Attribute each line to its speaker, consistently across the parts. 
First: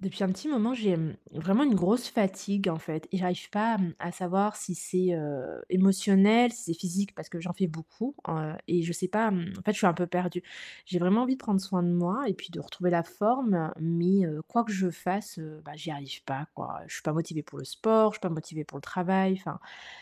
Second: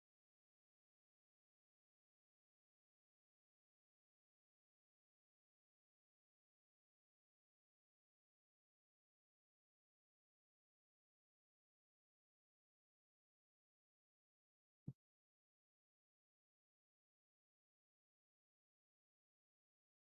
Speaker 1: Depuis un petit moment, j'ai vraiment une grosse fatigue, en fait, et j'arrive pas à savoir si c'est émotionnel, si c'est physique parce que j'en fais beaucoup et je sais pas, en fait, je suis un peu perdue. J'ai vraiment envie de prendre soin de moi et puis de retrouver la forme, mais quoi que je fasse, bah, j'y arrive pas, quoi. Je suis pas motivée pour le sport, je suis pas motivée pour le travail, enfin,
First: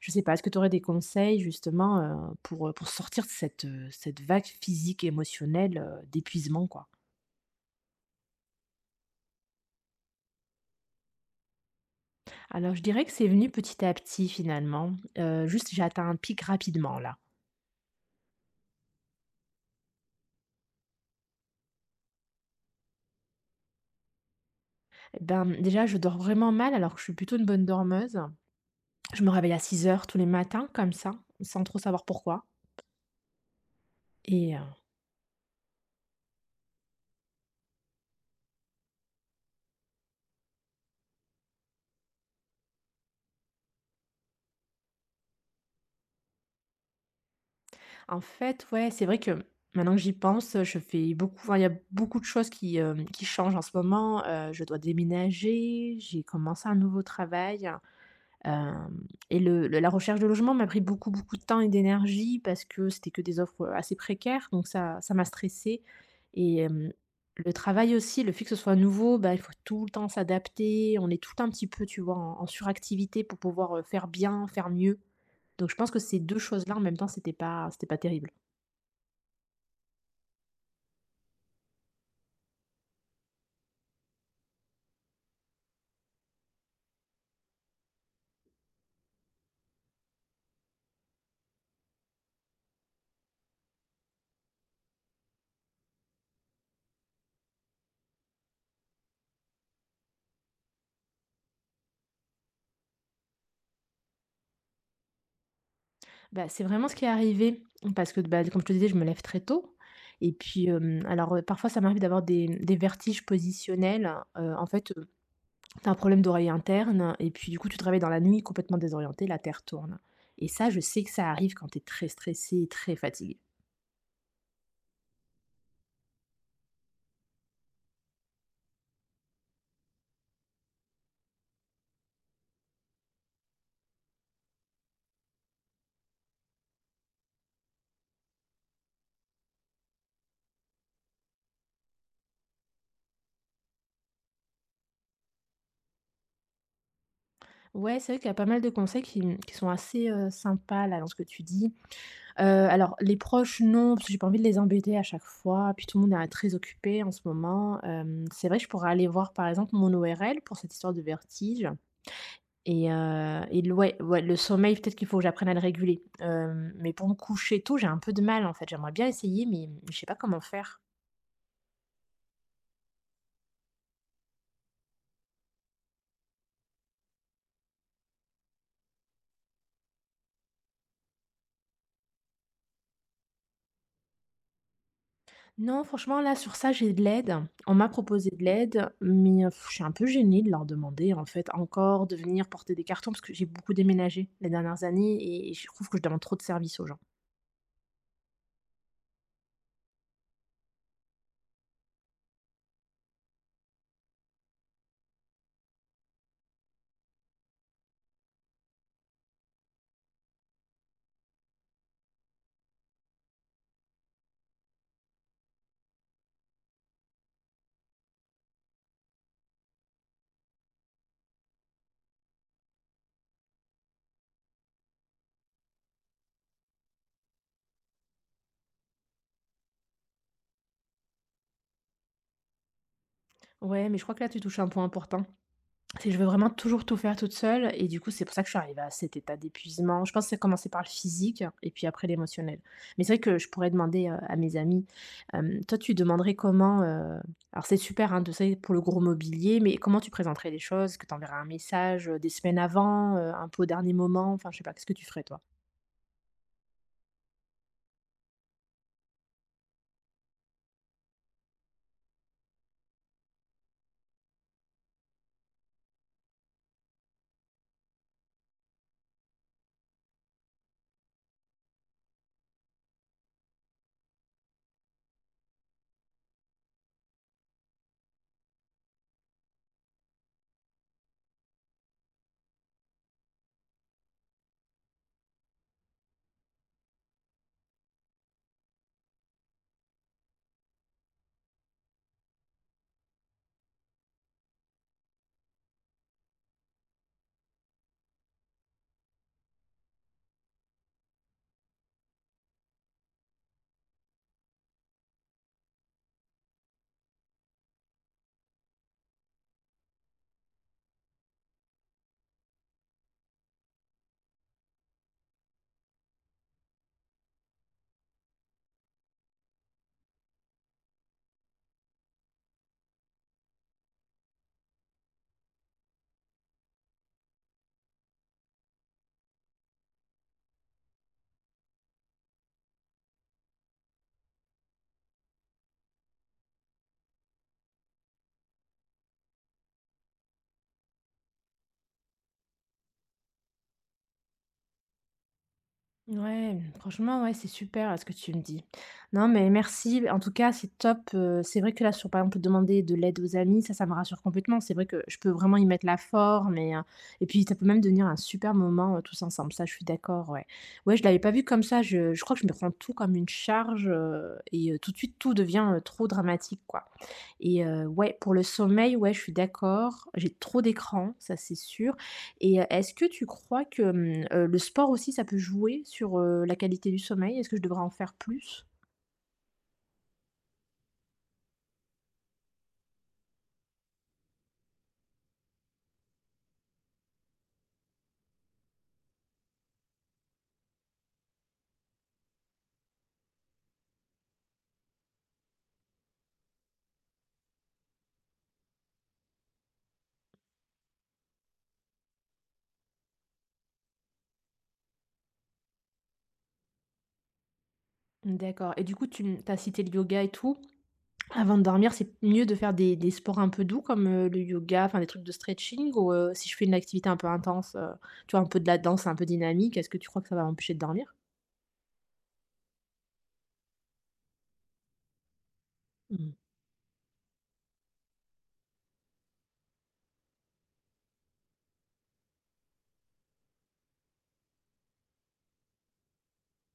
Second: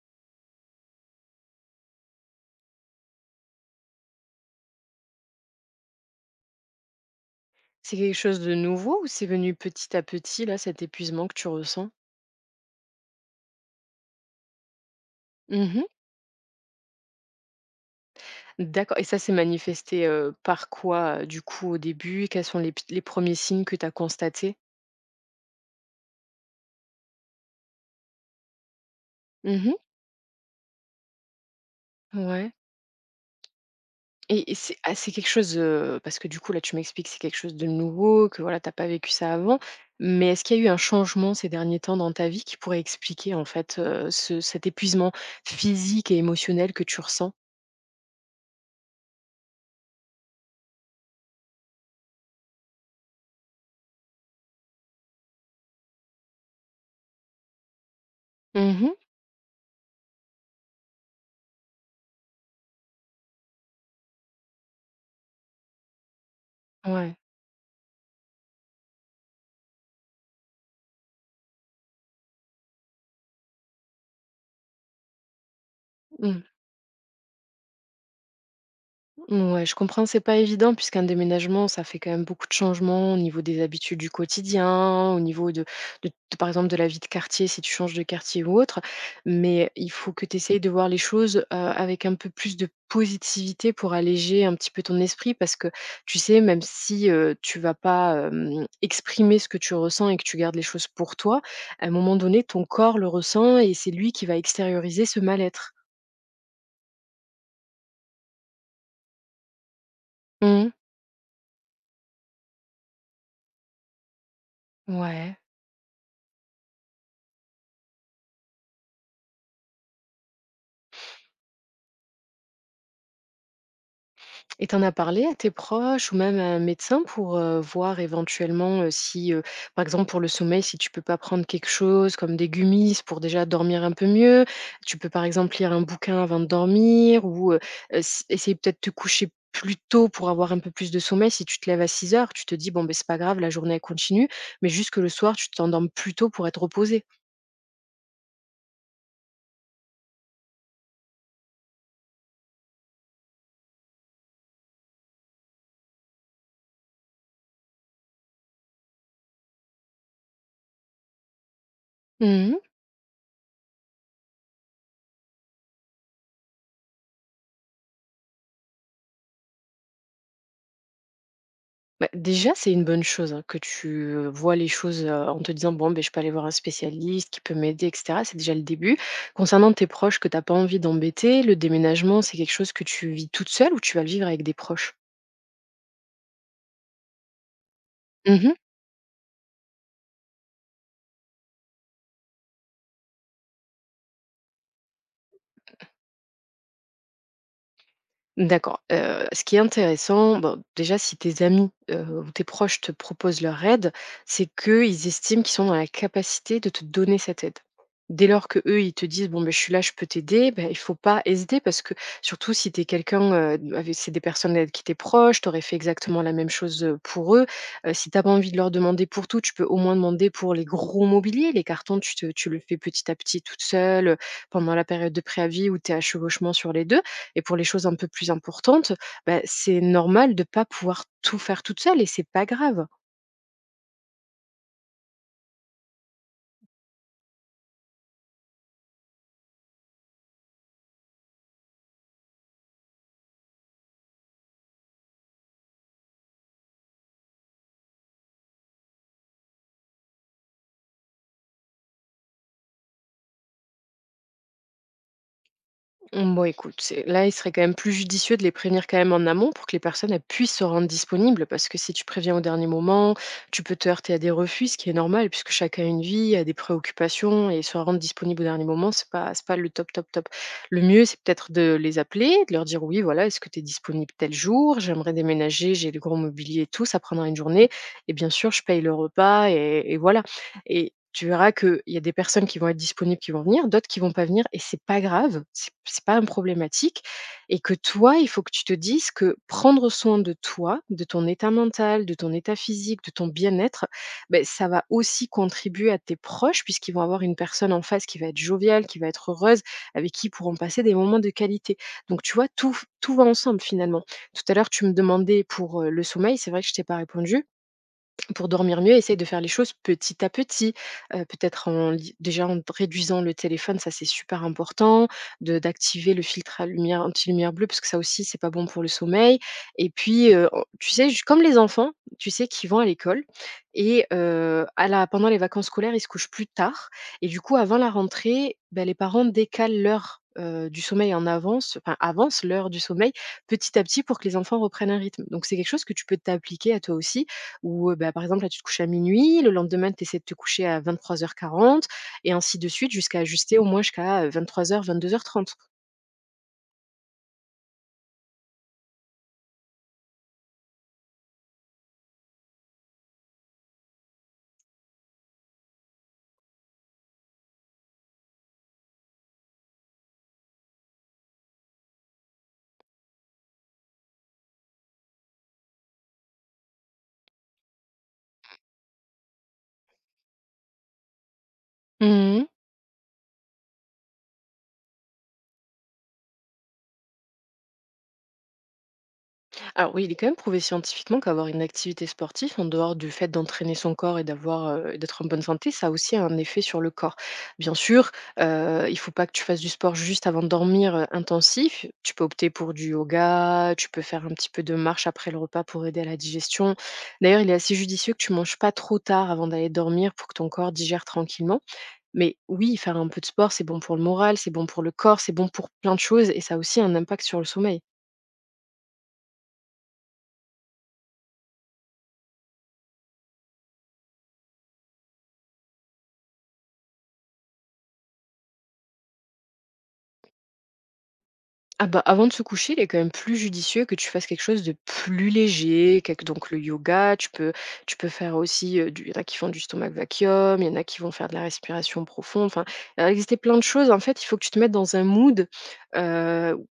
Speaker 1: je sais pas. Est-ce que tu aurais des conseils justement pour sortir de cette vague physique et émotionnelle d'épuisement, quoi?
Speaker 2: C'est quelque chose de nouveau ou c'est venu petit à petit, là, cet épuisement que tu ressens?
Speaker 1: Alors, je dirais que c'est venu petit à petit finalement. Juste, j'ai
Speaker 2: Mmh.
Speaker 1: atteint un pic rapidement là.
Speaker 2: D'accord, et ça s'est manifesté, par quoi, du coup, au début? Quels sont les premiers signes que tu as constatés?
Speaker 1: Eh ben, déjà, je dors vraiment mal alors que je suis plutôt une bonne dormeuse. Je me réveille à
Speaker 2: Mhm.
Speaker 1: 6 heures tous les matins comme ça, sans trop savoir pourquoi,
Speaker 2: Ouais, et
Speaker 1: et
Speaker 2: et c'est quelque chose, parce que du coup, là, tu m'expliques, c'est quelque chose de nouveau, que voilà, t'as pas vécu ça avant, mais est-ce qu'il y a eu un changement ces derniers temps dans ta vie qui pourrait expliquer, en fait, ce cet épuisement physique et émotionnel que tu ressens?
Speaker 1: en fait, ouais, c'est vrai que maintenant que j'y pense, je fais beaucoup, enfin, il y a beaucoup de choses qui changent en ce moment. Je dois déménager, j'ai commencé un nouveau travail.
Speaker 2: Mhm.
Speaker 1: Hem Et le la recherche de logement m'a pris beaucoup, beaucoup de temps et d'énergie parce que c'était que des offres assez précaires, donc ça m'a stressée, et
Speaker 2: Ouais.
Speaker 1: le travail aussi, le fait que ce soit nouveau, bah, il faut tout le temps s'adapter. On est tout le temps un petit peu, tu vois, en suractivité pour pouvoir faire bien, faire mieux. Donc je pense que ces 2
Speaker 2: Mmh.
Speaker 1: choses-là, en même temps, c'était pas terrible.
Speaker 2: Ouais, je comprends, c'est pas évident puisqu'un déménagement, ça fait quand même beaucoup de changements au niveau des habitudes du quotidien, au niveau de, par exemple, de la vie de quartier, si tu changes de quartier ou autre. Mais il faut que tu essayes de voir les choses avec un peu plus de positivité pour alléger un petit peu ton esprit, parce que tu sais, même si tu vas pas exprimer ce que tu ressens et que tu gardes les choses pour toi, à un moment donné, ton corps le ressent et c'est lui qui va extérioriser ce mal-être.
Speaker 1: Bah, c'est vraiment ce qui est arrivé parce que, bah, comme je te disais, je me lève très tôt et puis,
Speaker 2: Mhm.
Speaker 1: alors, parfois ça m'arrive d'avoir des vertiges positionnels. En fait,
Speaker 2: Ouais.
Speaker 1: t'as un problème d'oreille interne et puis du coup, tu travailles dans la nuit complètement désorienté, la terre tourne. Et ça, je sais que ça arrive quand t'es très stressé et très fatigué.
Speaker 2: Et ten en as parlé à tes proches ou même à un médecin pour, voir éventuellement, si, par exemple pour le sommeil, si tu peux pas prendre quelque chose comme des gummies pour déjà dormir un peu mieux? Tu peux par exemple lire un bouquin avant de dormir, ou, essayer peut-être de te coucher plus tôt pour avoir un peu plus de sommeil. Si tu te lèves à 6h, tu te dis: «Bon, ben c'est pas grave, la journée elle continue», mais juste que le soir, tu t'endormes plus tôt pour être reposé.
Speaker 1: Ouais, c'est vrai qu'il y a pas mal de conseils qui sont assez sympas là dans ce que tu dis. Heu, alors les proches non, parce que j'ai pas envie de les embêter à chaque fois, puis tout le monde est très occupé en ce moment. C'est vrai que je pourrais aller voir par exemple mon ORL pour cette histoire de vertige et le ouais, ouais, le sommeil peut-être qu'il faut que j'apprenne à le réguler. Mais pour me coucher tôt, j'ai un peu de mal en fait. J'aimerais bien essayer, mais je sais pas comment faire.
Speaker 2: Bah, déjà, c'est une bonne chose, hein, que tu, vois les choses, en te disant: «Bon, ben je peux aller voir un spécialiste qui peut m'aider» et cetera. C'est déjà le début. Concernant tes proches que tu as pas envie d'embêter, le déménagement, c'est quelque chose que tu vis toute seule ou tu vas le vivre avec des proches?
Speaker 1: Non, franchement, là, sur ça, j'ai de l'aide. On m'a proposé de
Speaker 2: Mmh.
Speaker 1: l'aide, mais je suis un peu gênée de leur demander, en fait, encore de venir porter des cartons parce que j'ai beaucoup déménagé les dernières années et je trouve que je demande trop de services aux gens.
Speaker 2: D'accord, ce qui est intéressant, bon, déjà, si tes amis, ou tes proches te proposent leur aide, c'est qu'ils estiment qu'ils sont dans la capacité de te donner cette aide. Dès lors que eux ils te disent: «Bon, ben je suis là, je peux t'aider», ben il faut pas hésiter, parce que, surtout si tu es quelqu'un, avec c'est des personnes avec qui t'es proche, tu aurais fait exactement la même chose, pour eux. Si t'as pas envie de leur demander pour tout, tu peux au moins demander pour les gros mobiliers. Les cartons, tu le fais petit à petit toute seule, pendant la période de préavis où tu es à chevauchement sur les 2. Et pour les choses un peu plus importantes, bah, c'est normal de pas pouvoir tout faire toute seule et c'est pas grave.
Speaker 1: Ouais, mais je crois que là, tu touches un point important. C'est que je veux vraiment toujours tout faire toute seule et du coup, c'est pour ça que je suis arrivée à cet état d'épuisement. Je pense que ça a commencé par le physique et puis après l'émotionnel. Mais c'est vrai que je pourrais demander à mes amis, toi tu demanderais comment alors c'est super, hein, de ça pour le gros mobilier, mais comment tu présenterais les choses? Est-ce que tu enverrais un message des semaines avant un peu au dernier moment? Enfin, je sais pas, qu'est-ce que tu ferais toi?
Speaker 2: Mmh, bon, écoute, c'est là, il serait quand même plus judicieux de les prévenir quand même en amont pour que les personnes, elles puissent se rendre disponibles, parce que si tu préviens au dernier moment, tu peux te heurter à des refus, ce qui est normal puisque chacun a une vie, a des préoccupations et se rendre disponible au dernier moment, c'est pas le top, top, top. Le mieux, c'est peut-être de les appeler, de leur dire: «Oui, voilà, est-ce que tu es disponible tel jour? J'aimerais déménager, j'ai le gros mobilier et tout, ça prendra une journée et bien sûr, je paye le repas», et voilà. Et tu verras qu'il y a des personnes qui vont être disponibles, qui vont venir, d'autres qui vont pas venir et c'est pas grave, c'est pas un problématique, et que toi, il faut que tu te dises que prendre soin de toi, de ton état mental, de ton état physique, de ton bien-être, ben ça va aussi contribuer à tes proches puisqu'ils vont avoir une personne en face qui va être joviale, qui va être heureuse, avec qui ils pourront passer des moments de qualité. Donc tu vois, tout va ensemble finalement. Tout à l'heure, tu me demandais pour, le sommeil, c'est vrai que je t'ai pas répondu. Pour dormir mieux, essaye de faire les choses petit à petit. Peut-être en li déjà en réduisant le téléphone, ça c'est super important, de d'activer le filtre à lumière anti-lumière bleue parce que ça aussi c'est pas bon pour le sommeil et puis, en tu sais, j comme les enfants, tu sais, qui vont à l'école et à la pendant les vacances scolaires, ils se couchent plus tard et du coup avant la rentrée, bah, les parents décalent l'heure, du sommeil en avance, enfin avance l'heure du sommeil petit à petit pour que les enfants reprennent un rythme. Donc c'est quelque chose que tu peux t'appliquer à toi aussi où, bah, par exemple, là, tu te couches à minuit. Le lendemain, tu essaies de te coucher à 23:40 et ainsi de suite jusqu'à ajuster au moins jusqu'à, 23:00-22:30.
Speaker 1: Ouais, franchement, ouais, c'est super là, ce que tu me dis. Non, mais merci. En tout cas, c'est top. C'est vrai que là, sur par exemple, demander de l'aide aux amis, ça me rassure complètement. C'est vrai que je peux vraiment y mettre la forme, et puis ça peut même devenir un super moment tous ensemble. Ça, je suis d'accord. Ouais, ouais, je l'avais pas vu comme ça. Je crois que je me prends tout comme une charge et tout de suite, tout devient trop dramatique, quoi. Et ouais, pour le sommeil, ouais, je suis d'accord. J'ai trop d'écrans, ça c'est sûr,
Speaker 2: Mmh mh.
Speaker 1: et est-ce que tu crois que le sport aussi ça peut jouer sur la qualité du sommeil? Est-ce que je devrais en faire plus?
Speaker 2: Alors oui, il est quand même prouvé scientifiquement qu'avoir une activité sportive, en dehors du fait d'entraîner son corps et d'être en bonne santé, ça a aussi un effet sur le corps. Bien sûr, il faut pas que tu fasses du sport juste avant de dormir, intensif. Tu peux opter pour du yoga, tu peux faire un petit peu de marche après le repas pour aider à la digestion. D'ailleurs, il est assez judicieux que tu manges pas trop tard avant d'aller dormir pour que ton corps digère tranquillement. Mais oui, faire un peu de sport, c'est bon pour le moral, c'est bon pour le corps, c'est bon pour plein de choses et ça a aussi un impact sur le sommeil.
Speaker 1: D'accord, et du coup tu as cité le yoga et tout. Avant de dormir, c'est mieux de faire des sports un peu doux comme le yoga, enfin des trucs de stretching, ou si je fais une activité un peu intense tu vois un peu de la danse un peu dynamique, est-ce que tu crois que ça va m'empêcher de dormir?
Speaker 2: Ah bah, avant de se coucher, il est quand même plus judicieux que tu fasses quelque chose de plus léger, quelque
Speaker 1: Mmh.
Speaker 2: donc le yoga, tu peux faire aussi, du il y en a qui font du stomach vacuum, il y en a qui vont faire de la respiration profonde, enfin, il va exister plein de choses. En fait, il faut que tu te mettes dans un mood, heu,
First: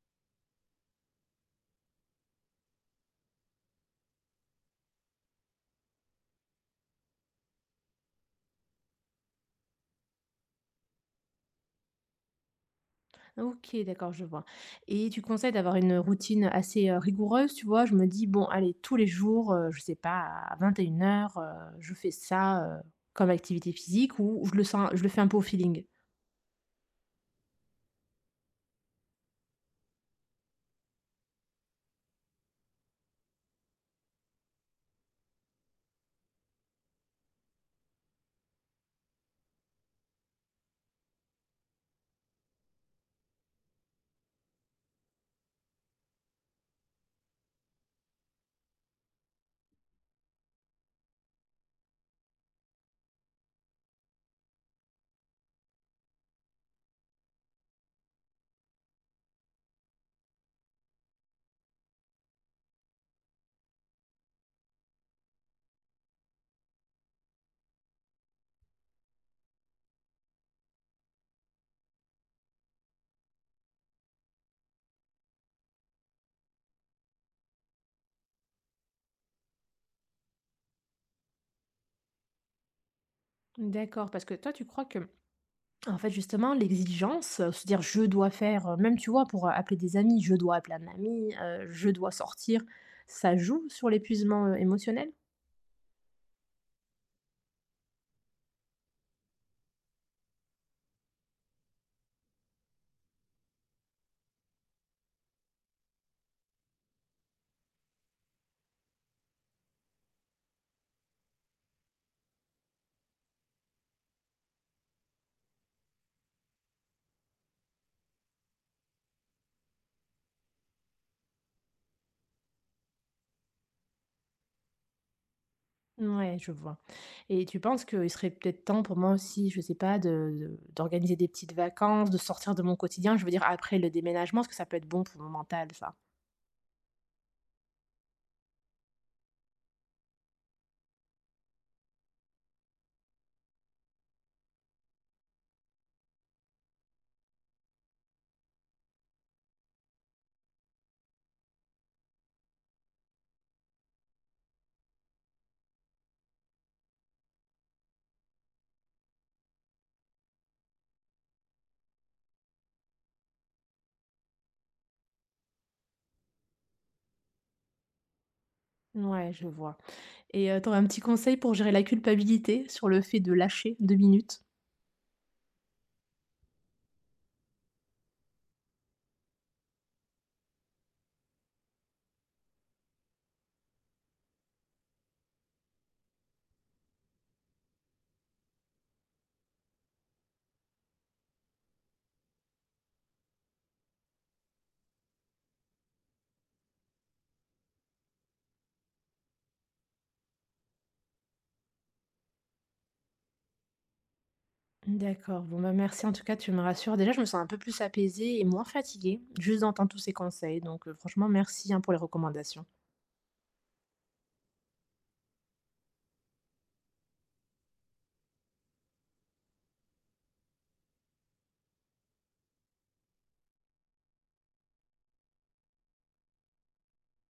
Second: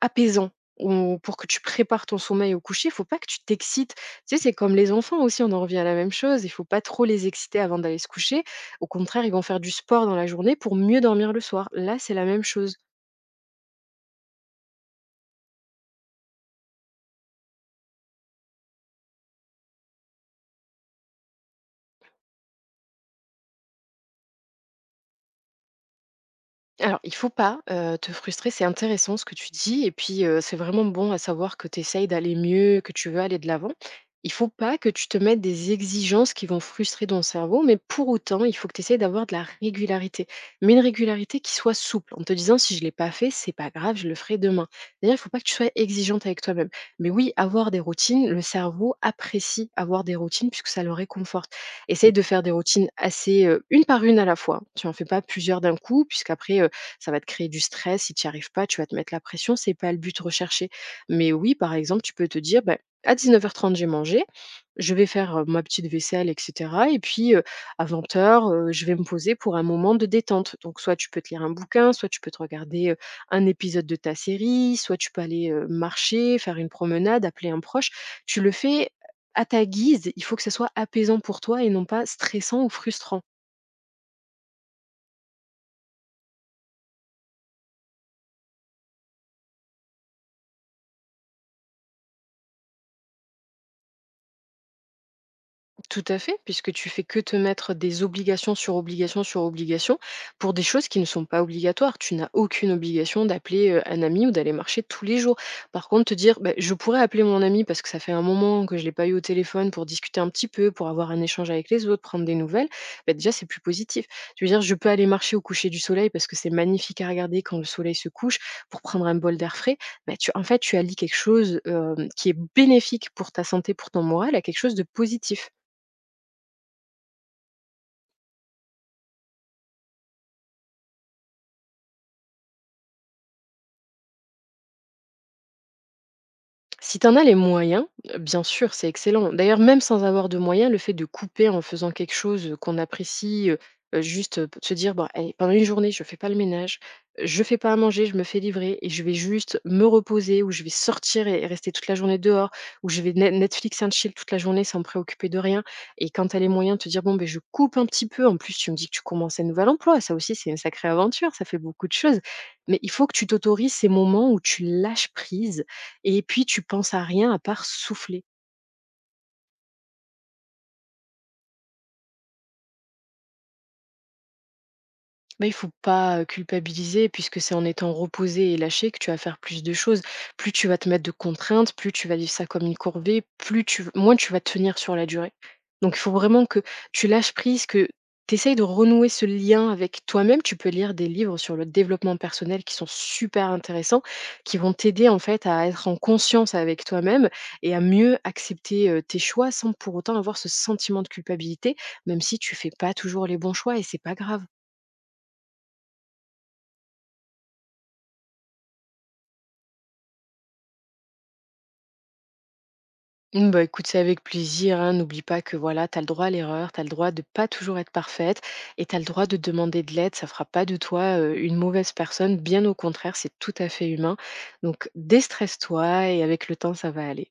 Speaker 2: apaisant, ou pour que tu prépares ton sommeil au coucher, il faut pas que tu t'excites. Tu sais, c'est comme les enfants aussi, on en revient à la même chose, il faut pas trop les exciter avant d'aller se coucher. Au contraire, ils vont faire du sport dans la journée pour mieux dormir le soir. Là, c'est la même chose.
Speaker 1: OK, d'accord, je vois, et tu conseilles d'avoir une routine assez rigoureuse, tu vois? Je me dis: «Bon, allez, tous les jours, je sais pas, à 21:00, je fais ça, comme activité physique», ou je le sens, je le fais un peu au feeling?
Speaker 2: Alors, il faut pas, te frustrer, c'est intéressant ce que tu dis et puis, c'est vraiment bon à savoir que tu essayes d'aller mieux, que tu veux aller de l'avant. Il faut pas que tu te mettes des exigences qui vont frustrer ton cerveau, mais pour autant, il faut que tu essayes d'avoir de la régularité, mais une régularité qui soit souple, en te disant: «Si je l'ai pas fait, c'est pas grave, je le ferai demain». D'ailleurs, il faut pas que tu sois exigeante avec toi-même, mais oui, avoir des routines, le cerveau apprécie avoir des routines puisque ça le réconforte. Essaye de faire des routines assez, une par une à la fois, tu en fais pas plusieurs d'un coup puisqu'après, ça va te créer du stress. Si tu n'y arrives pas, tu vas te mettre la pression, c'est pas le but recherché. Mais oui, par exemple, tu peux te dire, bah, à 19:30, j'ai mangé, je vais faire, ma petite vaisselle et cetera et puis, à 20:00, je vais me poser pour un moment de détente. Donc soit tu peux te lire un bouquin, soit tu peux te regarder, un épisode de ta série, soit tu peux aller, marcher, faire une promenade, appeler un proche. Tu le fais à ta guise, il faut que ça soit apaisant pour toi et non pas stressant ou frustrant.
Speaker 1: D'accord, parce que toi, tu crois que, en fait, justement, l'exigence se dire: «Je dois faire» même, tu vois, pour appeler des amis: «Je dois appeler un ami» «Je dois sortir», ça joue sur l'épuisement émotionnel?
Speaker 2: Tout à fait, puisque tu fais que te mettre des obligations sur obligations sur obligations pour des choses qui ne sont pas obligatoires. Tu n'as aucune obligation d'appeler un ami ou d'aller marcher tous les jours. Par contre, te dire, bah, je pourrais appeler mon ami parce que ça fait un moment que je ne l'ai pas eu au téléphone, pour discuter un petit peu, pour avoir un échange avec les autres, prendre des nouvelles, bah, déjà, c'est plus positif. Tu veux dire, je peux aller marcher au coucher du soleil parce que c'est magnifique à regarder quand le soleil se couche, pour prendre un bol d'air frais. Bah, tu, en fait, tu allies quelque chose qui est bénéfique pour ta santé, pour ton moral, à quelque chose de positif.
Speaker 1: Ouais, je vois. Et tu penses qu'il serait peut-être temps pour moi aussi, je sais pas, de d'organiser des petites vacances, de sortir de mon quotidien, je veux dire après le déménagement, parce que ça peut être bon pour mon mental, ça.
Speaker 2: Si tu en as les moyens, bien sûr, c'est excellent. D'ailleurs, même sans avoir de moyens, le fait de couper en faisant quelque chose, qu'on apprécie, juste, se dire: «Bon, allez, pendant une journée, je fais pas le ménage, je fais pas à manger, je me fais livrer et je vais juste me reposer ou je vais sortir et rester toute la journée dehors ou je vais Netflix and chill toute la journée sans me préoccuper de rien», et quand tu as les moyens de te dire: «Bon, ben je coupe un petit peu». En plus, tu me dis que tu commences un nouvel emploi, ça aussi, c'est une sacrée aventure, ça fait beaucoup de choses. Mais il faut que tu t'autorises ces moments où tu lâches prise, et puis tu penses à rien à part souffler.
Speaker 1: Ouais, je vois. Et tu un petit conseil pour gérer la culpabilité sur le fait de lâcher 2 minutes?
Speaker 2: Mais il faut pas, culpabiliser puisque c'est en étant reposé et lâché que tu vas faire plus de choses. Plus tu vas te mettre de contraintes, plus tu vas vivre ça comme une corvée, plus tu moins tu vas tenir sur la durée. Donc il faut vraiment que tu lâches prise, que tu essayes de renouer ce lien avec toi-même. Tu peux lire des livres sur le développement personnel qui sont super intéressants, qui vont t'aider en fait à être en conscience avec toi-même et à mieux accepter, tes choix sans pour autant avoir ce sentiment de culpabilité, même si tu fais pas toujours les bons choix et c'est pas grave.
Speaker 1: D'accord. Bon, bah, merci en tout cas, tu me rassures. Déjà, je me sens un peu plus apaisée et moins fatiguée, juste d'entendre tous ces conseils, donc franchement merci, hein, pour les recommandations.
Speaker 2: Mmh, bah, écoute, c'est avec plaisir, hein. N'oublie pas que voilà, tu as le droit à l'erreur, tu as le droit de pas toujours être parfaite et tu as le droit de demander de l'aide. Ça fera pas de toi, une mauvaise personne, bien au contraire, c'est tout à fait humain. Donc déstresse-toi et avec le temps, ça va aller.